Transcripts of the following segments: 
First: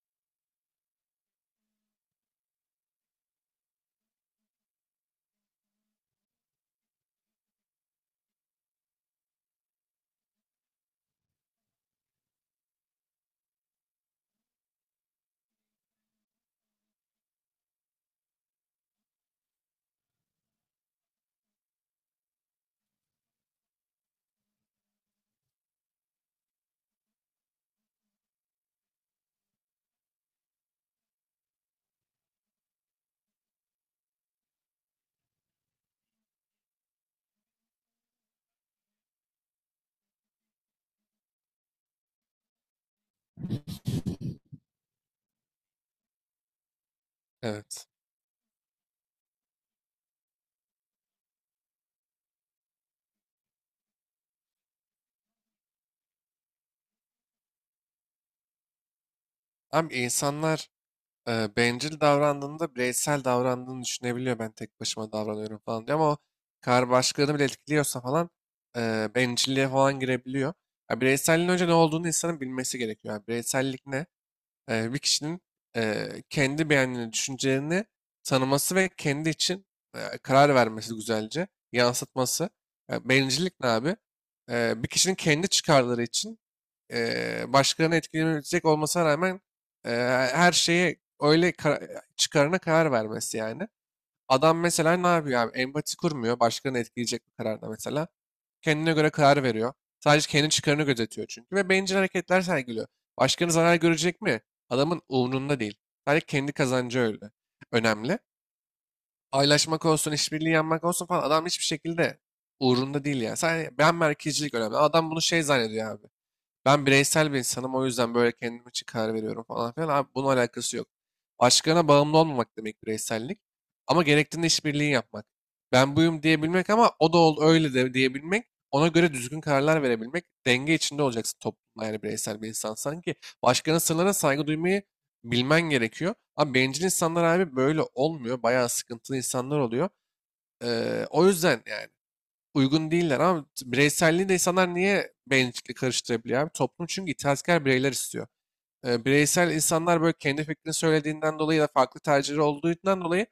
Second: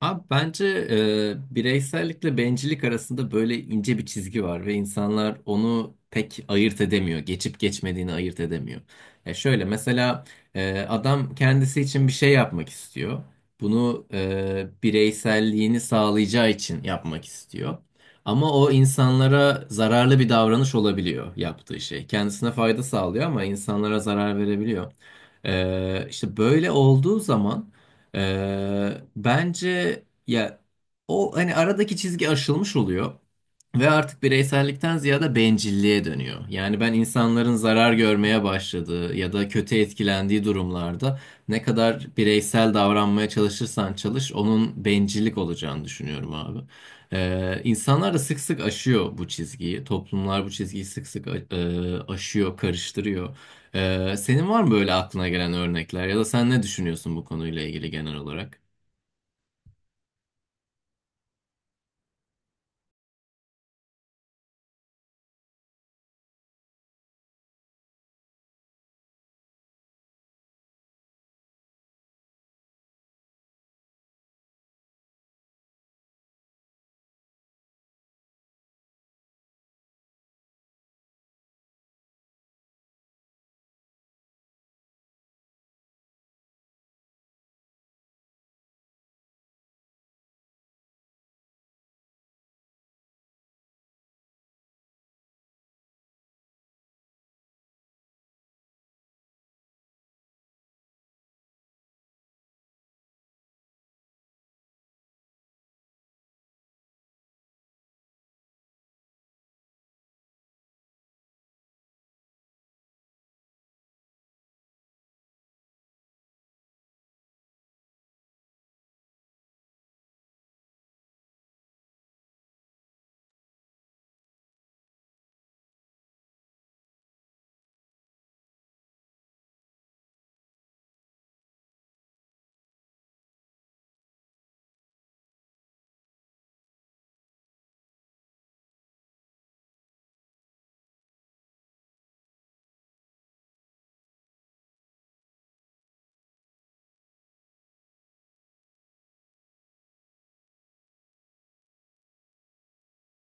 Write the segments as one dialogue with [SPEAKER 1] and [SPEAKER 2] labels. [SPEAKER 1] Abi bence bireysellikle bencillik arasında böyle ince bir çizgi var ve insanlar onu pek ayırt edemiyor. Geçip geçmediğini ayırt edemiyor. E şöyle mesela adam kendisi için bir şey yapmak istiyor. Bunu bireyselliğini sağlayacağı için yapmak istiyor. Ama o insanlara zararlı bir davranış olabiliyor yaptığı şey. Kendisine fayda sağlıyor ama insanlara zarar verebiliyor. İşte böyle olduğu zaman... Bence ya o hani aradaki çizgi aşılmış oluyor. Ve artık bireysellikten ziyade bencilliğe dönüyor. Yani ben insanların zarar görmeye başladığı ya da kötü etkilendiği durumlarda ne kadar bireysel davranmaya çalışırsan çalış onun bencillik olacağını düşünüyorum abi.
[SPEAKER 2] Evet.
[SPEAKER 1] İnsanlar da sık sık aşıyor bu çizgiyi. Toplumlar bu çizgiyi sık sık aşıyor, karıştırıyor. Senin var mı böyle aklına gelen örnekler ya da sen ne düşünüyorsun bu konuyla ilgili genel olarak?
[SPEAKER 2] Abi insanlar bencil davrandığında bireysel davrandığını düşünebiliyor. Ben tek başıma davranıyorum falan diye ama o kar başkalarını bile etkiliyorsa falan bencilliğe falan girebiliyor. Ya bireyselliğin önce ne olduğunu insanın bilmesi gerekiyor. Yani bireysellik ne? Bir kişinin kendi beğendiğini, düşüncelerini tanıması ve kendi için karar vermesi güzelce, yansıtması. Ya bencillik ne abi? Bir kişinin kendi çıkarları için başkalarını etkilemeyecek olmasına rağmen eee, her şeye öyle çıkarına karar vermesi yani. Adam mesela ne yapıyor abi? Empati kurmuyor. Başkalarını etkileyecek bir kararda mesela. Kendine göre karar veriyor. Sadece kendi çıkarını gözetiyor çünkü. Ve bencil hareketler sergiliyor. Başkalarının zarar görecek mi? Adamın umrunda değil. Sadece kendi kazancı öyle. Önemli. Paylaşmak olsun, işbirliği yapmak olsun falan adam hiçbir şekilde uğrunda değil yani. Sadece ben merkezcilik önemli. Adam bunu şey zannediyor abi. Ben bireysel bir insanım o yüzden böyle kendim için karar veriyorum falan filan. Abi bunun alakası yok. Başkalarına bağımlı olmamak demek bireysellik. Ama gerektiğinde işbirliği yapmak. Ben buyum diyebilmek ama o da ol öyle de diyebilmek. Ona göre düzgün kararlar verebilmek. Denge içinde olacaksın toplumda yani bireysel bir insan sanki. Başkalarının sırlarına saygı duymayı bilmen gerekiyor. Ama bencil insanlar abi böyle olmuyor. Bayağı sıkıntılı insanlar oluyor. O yüzden yani uygun değiller ama bireyselliği de insanlar niye bencillik karıştırabiliyor abi? Toplum çünkü itaatkar bireyler istiyor, bireysel insanlar böyle kendi fikrini söylediğinden dolayı ya da farklı tercihleri olduğundan dolayı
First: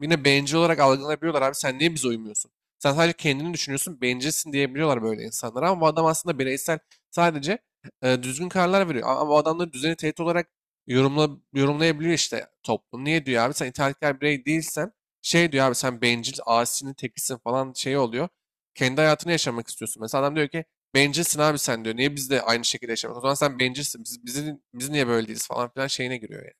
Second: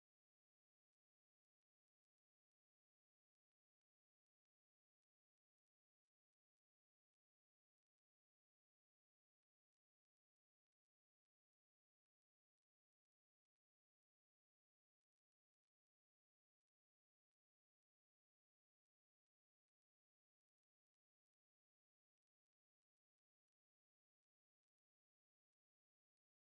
[SPEAKER 2] yine bencil olarak algılanabiliyorlar. Abi sen niye bize uymuyorsun? Sen sadece kendini düşünüyorsun, bencilsin diyebiliyorlar böyle insanlara. Ama bu adam aslında bireysel, sadece düzgün kararlar veriyor. Ama bu adamları düzeni tehdit olarak yorumlayabiliyor işte toplum. Niye diyor abi sen itaatkar birey değilsen şey diyor abi sen bencil, asinin tekisin falan şey oluyor. Kendi hayatını yaşamak istiyorsun. Mesela adam diyor ki, "Bencilsin abi sen" diyor. Niye biz de aynı şekilde yaşamıyoruz? O zaman sen bencilsin. Biz niye böyle değiliz falan filan şeyine giriyor yani.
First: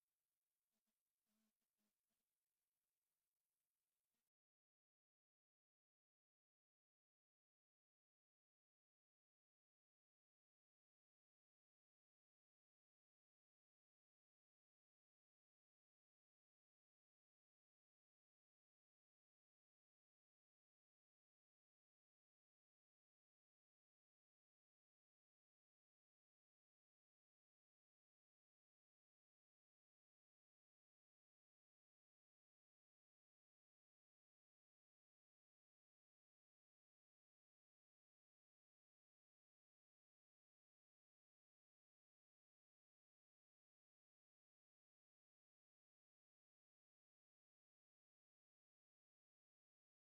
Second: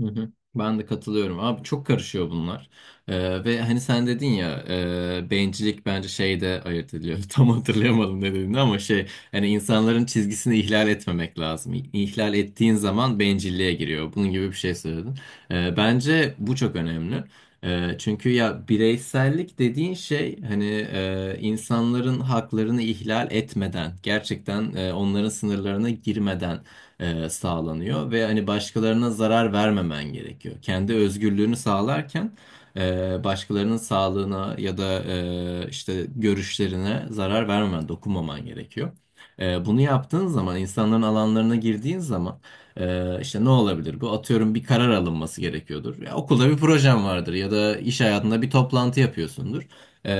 [SPEAKER 1] Hı hı. Ben de katılıyorum. Abi çok karışıyor bunlar. Ve hani sen dedin ya bencillik bence şeyde ayırt ediliyor. Tam hatırlayamadım ne dediğini ama şey hani insanların çizgisini ihlal etmemek lazım. İhlal ettiğin zaman bencilliğe giriyor. Bunun gibi bir şey söyledin. Bence bu çok önemli. Çünkü ya bireysellik dediğin şey hani insanların haklarını ihlal etmeden gerçekten onların sınırlarına girmeden sağlanıyor ve hani başkalarına zarar vermemen gerekiyor. Kendi özgürlüğünü sağlarken başkalarının sağlığına ya da işte görüşlerine zarar vermemen, dokunmaman gerekiyor. Bunu yaptığın zaman, insanların alanlarına girdiğin zaman işte ne olabilir? Bu atıyorum bir karar alınması gerekiyordur. Ya, okulda bir projen vardır ya da iş hayatında bir toplantı yapıyorsundur. Ee,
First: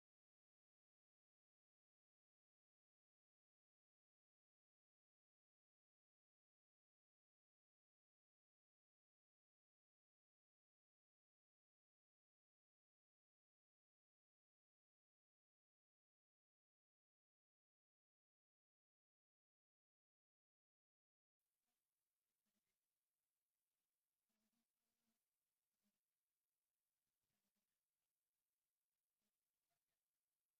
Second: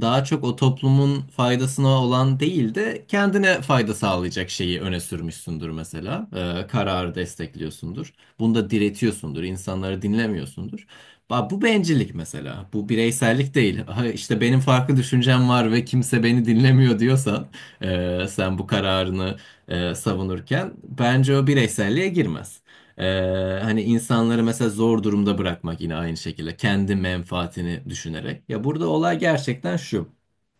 [SPEAKER 1] Daha çok o toplumun faydasına olan değil de kendine fayda sağlayacak şeyi öne sürmüşsündür mesela. Kararı destekliyorsundur. Bunda diretiyorsundur. İnsanları dinlemiyorsundur. Bu bencillik mesela. Bu bireysellik değil. Ha, işte benim farklı düşüncem var ve kimse beni dinlemiyor diyorsan sen bu kararını savunurken bence o bireyselliğe girmez. Ee, Hani insanları mesela zor durumda bırakmak yine aynı şekilde kendi menfaatini düşünerek. Ya burada olay gerçekten şu.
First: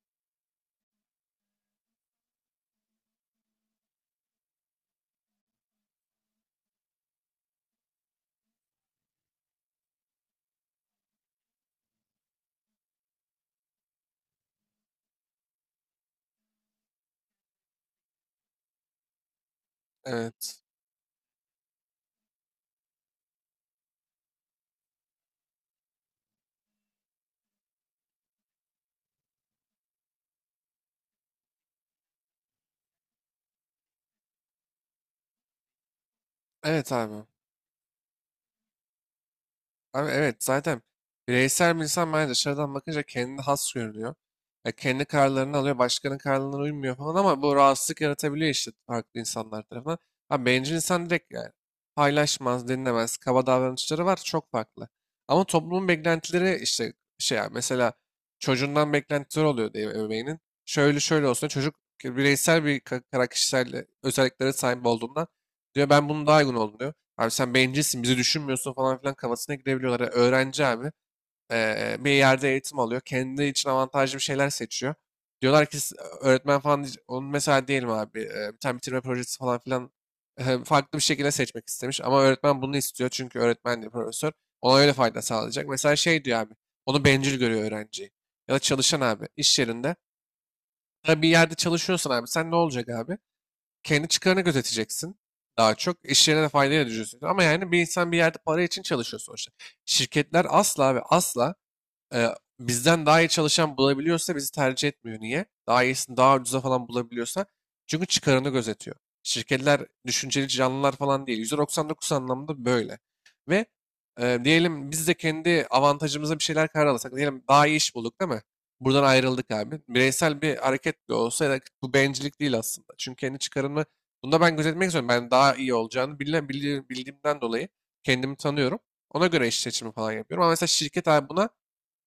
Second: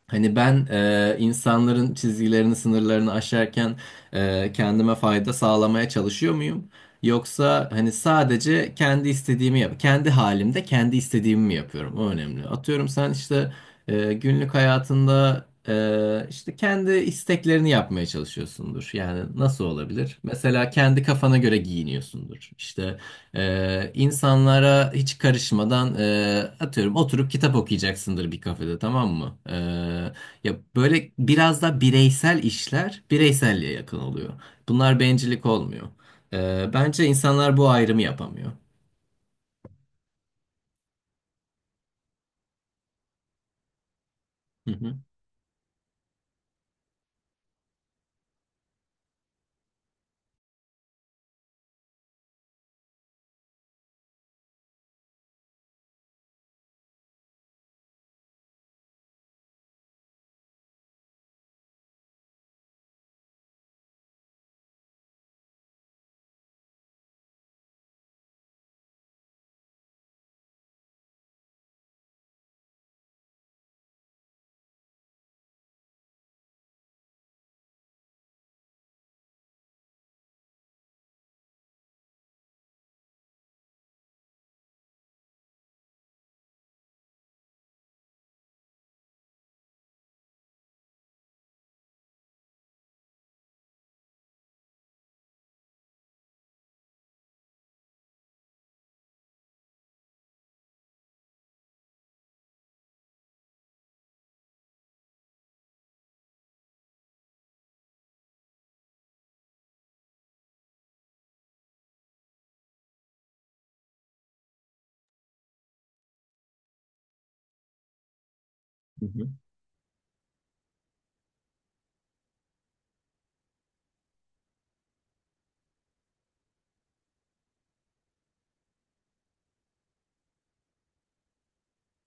[SPEAKER 1] Hani ben insanların çizgilerini, sınırlarını aşarken kendime fayda sağlamaya çalışıyor muyum? Yoksa hani sadece kendi istediğimi yap, kendi halimde kendi istediğimi mi yapıyorum? O önemli. Atıyorum sen işte günlük hayatında işte kendi isteklerini yapmaya çalışıyorsundur. Yani nasıl olabilir?
[SPEAKER 2] Evet.
[SPEAKER 1] Mesela kendi kafana göre giyiniyorsundur. İşte insanlara hiç karışmadan atıyorum oturup kitap okuyacaksındır bir kafede tamam mı? Ya böyle biraz da bireysel işler bireyselliğe yakın oluyor. Bunlar bencillik olmuyor.
[SPEAKER 2] Evet
[SPEAKER 1] Bence
[SPEAKER 2] abi.
[SPEAKER 1] insanlar bu ayrımı yapamıyor.
[SPEAKER 2] Abi evet zaten bireysel bir insan bence dışarıdan bakınca kendine has görünüyor.
[SPEAKER 1] Hı
[SPEAKER 2] Ya
[SPEAKER 1] hı.
[SPEAKER 2] kendi kararlarını alıyor, başkanın kararlarına uymuyor falan ama bu rahatsızlık yaratabiliyor işte farklı insanlar tarafından. Abi bencil insan direkt yani paylaşmaz, dinlemez, kaba davranışları var çok farklı. Ama toplumun beklentileri işte şey yani mesela çocuğundan beklentiler oluyor diye ebeveynin. Şöyle şöyle olsun çocuk, bireysel bir ka- kara kişisel özelliklere sahip olduğundan diyor ben bunu daha uygun oldum diyor. Abi sen bencilsin, bizi düşünmüyorsun falan filan kafasına girebiliyorlar. Yani öğrenci abi bir yerde eğitim alıyor. Kendi için avantajlı bir şeyler seçiyor. Diyorlar ki, öğretmen falan, onun mesela diyelim abi bir tane bitirme projesi falan filan farklı bir şekilde seçmek istemiş. Ama öğretmen bunu istiyor çünkü öğretmen de profesör. Ona öyle fayda sağlayacak. Mesela şey diyor abi, onu bencil görüyor öğrenciyi. Ya da çalışan abi iş yerinde. Ya bir yerde çalışıyorsan abi sen ne olacak abi? Kendi çıkarını gözeteceksin daha çok. İş yerine de faydayla düşüneceksin. Ama yani bir insan bir yerde para için çalışıyor sonuçta. Şirketler asla ve asla e, bizden daha iyi çalışan bulabiliyorsa bizi tercih etmiyor. Niye? Daha iyisini daha ucuza falan bulabiliyorsa. Çünkü çıkarını gözetiyor. Şirketler düşünceli canlılar falan değil. %99 anlamda böyle. Ve diyelim biz de kendi avantajımıza bir şeyler karar alırsak. Diyelim daha iyi iş bulduk değil mi? Buradan
[SPEAKER 1] Hı hı.
[SPEAKER 2] ayrıldık abi. Bireysel bir hareket de olsa ya da bu bencillik değil aslında. Çünkü kendi çıkarımı bunda ben gözetmek istiyorum. Ben daha iyi olacağını bildiğimden dolayı kendimi tanıyorum. Ona göre iş seçimi falan yapıyorum. Ama mesela şirket abi buna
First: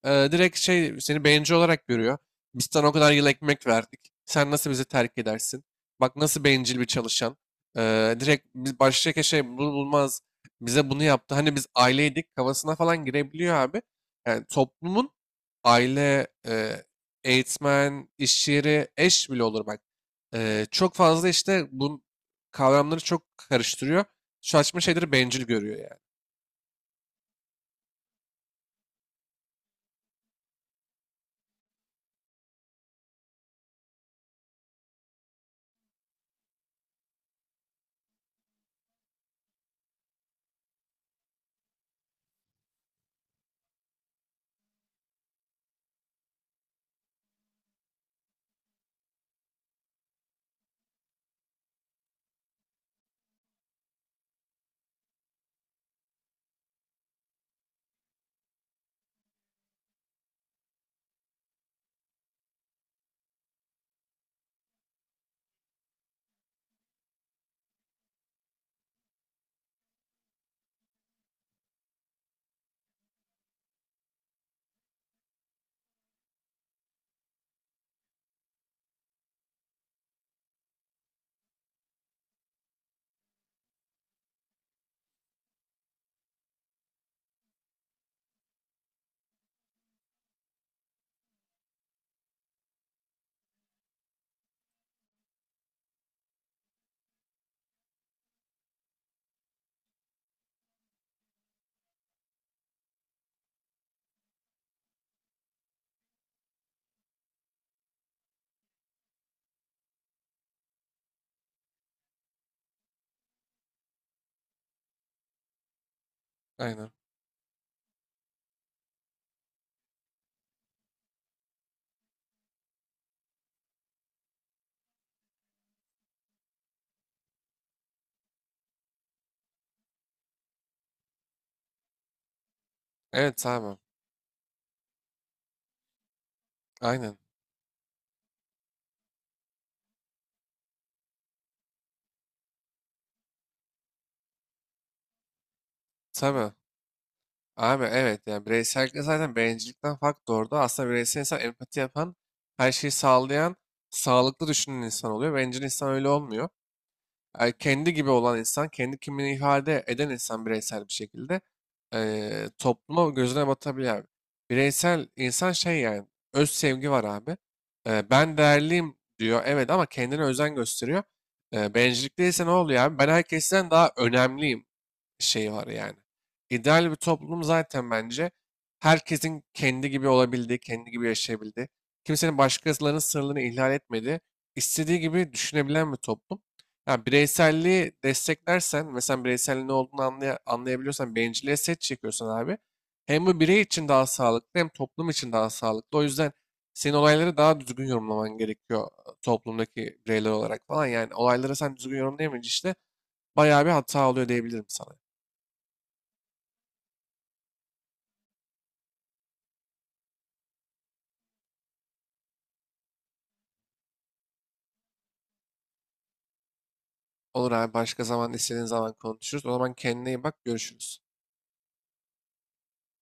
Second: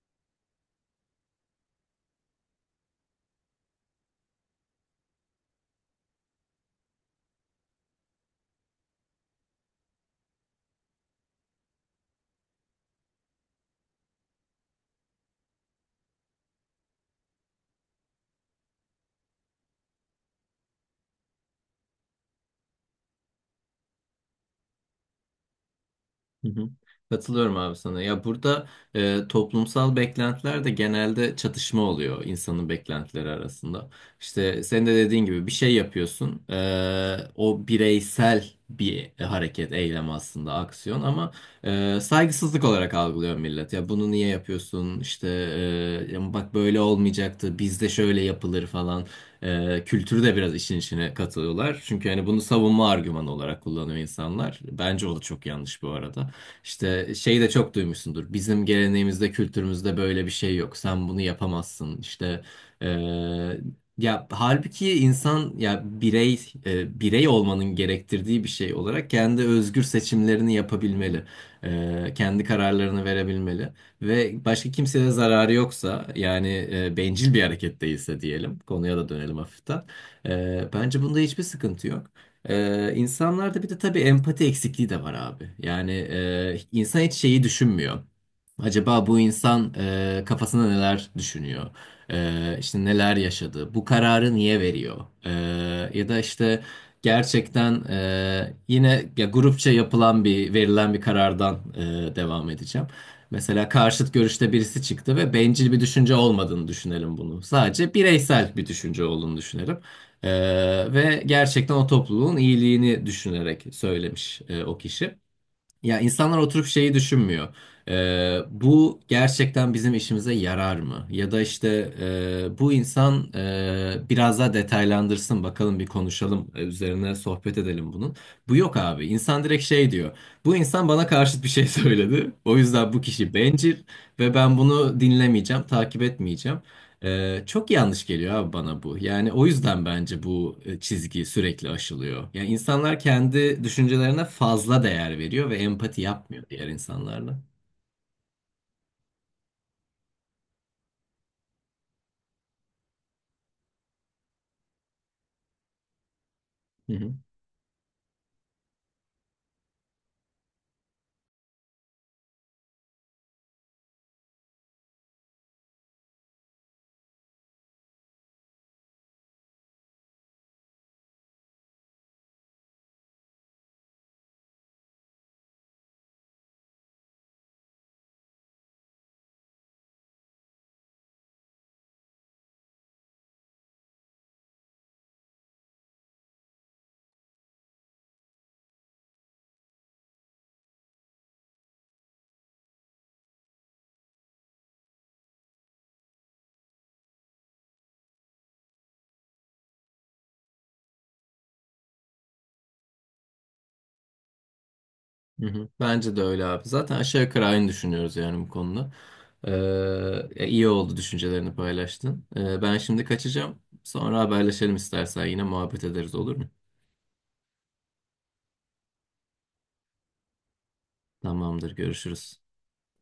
[SPEAKER 2] direkt şey seni bencil olarak görüyor. Biz sana o kadar yıl ekmek verdik. Sen nasıl bizi terk edersin? Bak nasıl bencil bir çalışan. Direkt biz baştaki şey bunu bulmaz. Bize bunu yaptı. Hani biz aileydik kafasına falan girebiliyor abi. Yani toplumun aile, eğitmen, iş yeri, eş bile olur bak. Çok fazla işte bu kavramları çok karıştırıyor. Saçma şeyleri bencil görüyor yani.
[SPEAKER 1] Hı hı. Katılıyorum abi sana. Ya burada toplumsal beklentiler de genelde çatışma oluyor insanın beklentileri arasında. İşte sen de dediğin gibi bir şey yapıyorsun. E, o bireysel bir hareket, eylem aslında aksiyon ama saygısızlık olarak algılıyor millet. Ya bunu niye yapıyorsun? İşte ya bak böyle olmayacaktı. Bizde şöyle yapılır falan. Kültürü de biraz işin içine katılıyorlar. Çünkü hani bunu savunma argümanı olarak kullanıyor insanlar. Bence o da çok yanlış bu arada. İşte şeyi de çok duymuşsundur. Bizim geleneğimizde, kültürümüzde böyle bir şey yok. Sen bunu yapamazsın. İşte eee, ya halbuki insan ya birey birey olmanın gerektirdiği bir şey olarak kendi özgür seçimlerini yapabilmeli. Kendi kararlarını verebilmeli ve başka kimseye zararı yoksa yani bencil bir hareket değilse diyelim konuya da dönelim hafiften. Bence bunda hiçbir sıkıntı yok. İnsanlarda bir de tabii empati eksikliği de var abi. Yani insan hiç şeyi düşünmüyor. Acaba bu insan kafasında neler düşünüyor? İşte neler yaşadı? Bu kararı niye veriyor? Ya da işte gerçekten yine ya grupça yapılan bir verilen bir karardan devam edeceğim. Mesela karşıt görüşte birisi çıktı ve bencil bir düşünce olmadığını düşünelim bunu. Sadece bireysel bir düşünce olduğunu düşünelim. Ee, Ve gerçekten o topluluğun iyiliğini düşünerek söylemiş o kişi. Ya insanlar oturup
[SPEAKER 2] Aynen.
[SPEAKER 1] şeyi düşünmüyor. Bu gerçekten bizim işimize yarar mı? Ya da işte bu insan biraz daha detaylandırsın bakalım bir konuşalım üzerine sohbet edelim bunun. Bu yok abi. İnsan direkt şey diyor. Bu insan bana karşıt bir şey söyledi. O yüzden bu kişi
[SPEAKER 2] Evet
[SPEAKER 1] bencil
[SPEAKER 2] tamam.
[SPEAKER 1] ve ben bunu dinlemeyeceğim, takip etmeyeceğim.
[SPEAKER 2] Aynen.
[SPEAKER 1] Çok yanlış geliyor abi bana bu. Yani o yüzden bence bu çizgi sürekli aşılıyor. Yani insanlar kendi düşüncelerine fazla değer veriyor ve empati yapmıyor
[SPEAKER 2] Tabii.
[SPEAKER 1] diğer insanlarla.
[SPEAKER 2] Abi evet yani bireysellikle zaten bencillikten fark doğurdu. Aslında bireysel insan empati yapan, her şeyi sağlayan, sağlıklı düşünen insan oluyor. Bencil insan öyle olmuyor.
[SPEAKER 1] Hı hı,
[SPEAKER 2] Kendi gibi olan insan, kendi kimliğini ifade eden insan bireysel bir şekilde topluma gözüne batabilir abi. Bireysel insan şey yani öz sevgi var abi. Ben değerliyim diyor evet ama kendine özen gösteriyor. Bencillik değilse ne oluyor abi? Ben herkesten daha önemliyim şeyi var yani. İdeal bir toplum zaten bence herkesin kendi gibi olabildiği, kendi gibi yaşayabildiği, kimsenin başkalarının sınırlarını ihlal etmediği, istediği gibi düşünebilen bir toplum. Ya bireyselliği desteklersen, mesela bireyselliğin ne olduğunu anlayabiliyorsan, bencilliğe set çekiyorsan abi, hem bu birey için daha sağlıklı hem toplum için daha sağlıklı. O yüzden senin olayları daha düzgün yorumlaman gerekiyor toplumdaki bireyler olarak falan. Yani olayları sen düzgün yorumlayamayınca işte bayağı bir hata oluyor diyebilirim sana.
[SPEAKER 1] hı hı. Bence de öyle abi. Zaten aşağı yukarı aynı düşünüyoruz yani bu konuda. İyi oldu düşüncelerini paylaştın. Ben şimdi kaçacağım. Sonra haberleşelim istersen yine muhabbet ederiz olur mu?
[SPEAKER 2] Olur abi başka zaman istediğin zaman konuşuruz. O zaman kendine iyi bak, görüşürüz.
[SPEAKER 1] Tamamdır, görüşürüz.